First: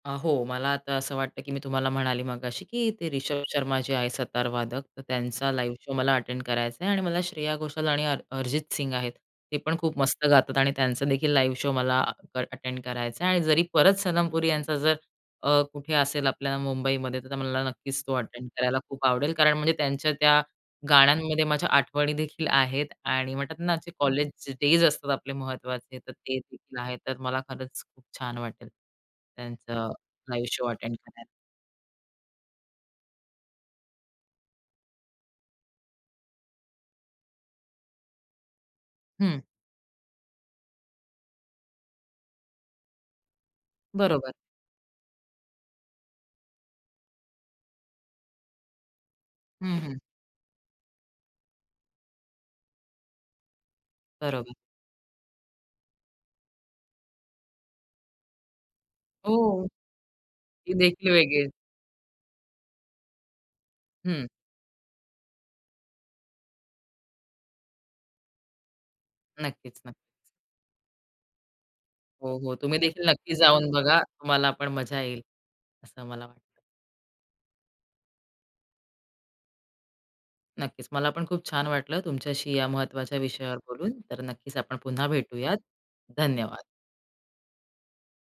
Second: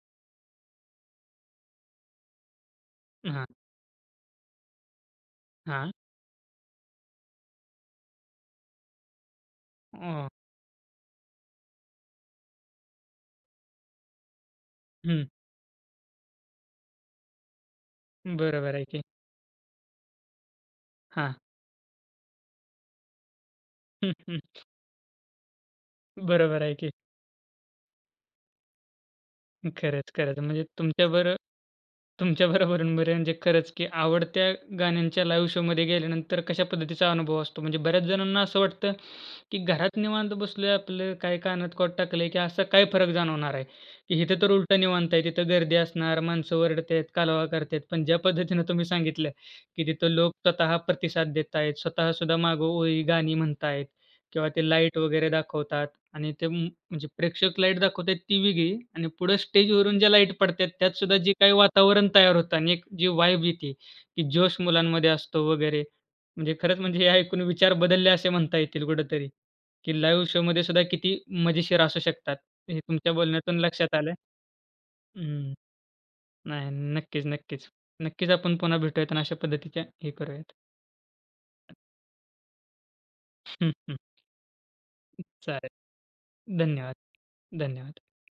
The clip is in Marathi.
अ, हो. मला आता असं वाटतं, की मी तुम्हाला म्हणाले मघाशी, की ते ऋषभ हां. शर्मा जे आहे सतार वादक. तर त्यांचा लाईव्ह हां. शो मला अटेंड करायचा आहे आणि मला श्रेया घोषाल आणि अ अरिजित सिंग आहेत ते पण खूप मस्त [unintelligible] गातात आणि त्यांचा देखील लाईव्ह शो मला अ अटेंड करायचा आहे आणि जरी परत सनम पुरी यांचा जर हं. अ, कुठे असेल आपल्या मुंबईमध्ये, तर मला नक्कीच तो अटेंड बरोबर करायला आहे की. खूप आवडेल. कारण म्हणजे त्यांच्या त्या हां. गाण्यांमध्ये माझ्या आठवणीदेखील आहेत. आणि म्हणतात ना, जे कॉलेज डेज असतात आपले महत्त्वाचे, तर ते बरोबर आहे देखील की. आहे. तर मला खरंच खूप छान वाटेल त्यांचा खरंच, खरंच. लाईव्ह म्हणजे शो अटेंड करायला. तुमच्याबर तुमच्या बरोबर म्हणजे खरंच, की आवडत्या गाण्यांच्या लाईव्ह शोमध्ये गेल्यानंतर, कशा पद्धतीचा अनुभव असतो. म्हणजे बऱ्याच जणांना असं वाटतं, हं. की घरात निवांत बसलो, आपलं काही कानात कॉड टाकलंय, की असा काय फरक जाणवणार आहे? बरोबर. इथे तर उलट निवांत आहे. तिथे गर्दी असणार, माणसं ओरडतात, कालवा करतात पण ज्या पद्धतीने तुम्ही सांगितलं, हं, की हं. तिथं लोक स्वतः प्रतिसाद देत आहेत. स्वतः सुद्धा मागे ओळी, गाणी म्हणतायेत. तेव्हा बरोबर. ते लाईट वगैरे दाखवतात. आणि ते म म्हणजे प्रेक्षक लाईट दाखवतायेत ती वेगळी आणि पुढे हो, स्टेजवरून जे लाईट पडते ती त्यात देखील सुद्धा जे वेगळी आहे. काही वातावरण तयार होतं आणि एक जी वाइब येते, की हं. जोश मुलांमध्ये असतो. वगैरे म्हणजे खरंच, म्हणजे हे ऐकून विचार बदलले, असे म्हणता येतील कुठेतरी, नक्कीच, नक्कीच. की लाईव्ह शोमध्ये सुद्धा किती मजेशीर असू शकतात. हो, हो. हे तुम्ही देखील तुमच्या नक्की बोलण्यातून जाऊन लक्षात बघा. आलंय. तुम्हाला पण मजा येईल, हम्म, असं मला वाटतं. नाही. नक्कीच, नक्कीच. नक्कीच आपण पुन्हा भेटूयात आणि अशा पद्धतीचे हे करूयात. नक्कीच. मला पण खूप छान वाटलं तुमच्याशी या महत्त्वाच्या विषयावर हं, बोलून. हं. तर नक्कीच आपण पुन्हा भेटूयात. चालेल. धन्यवाद. धन्यवाद, धन्यवाद.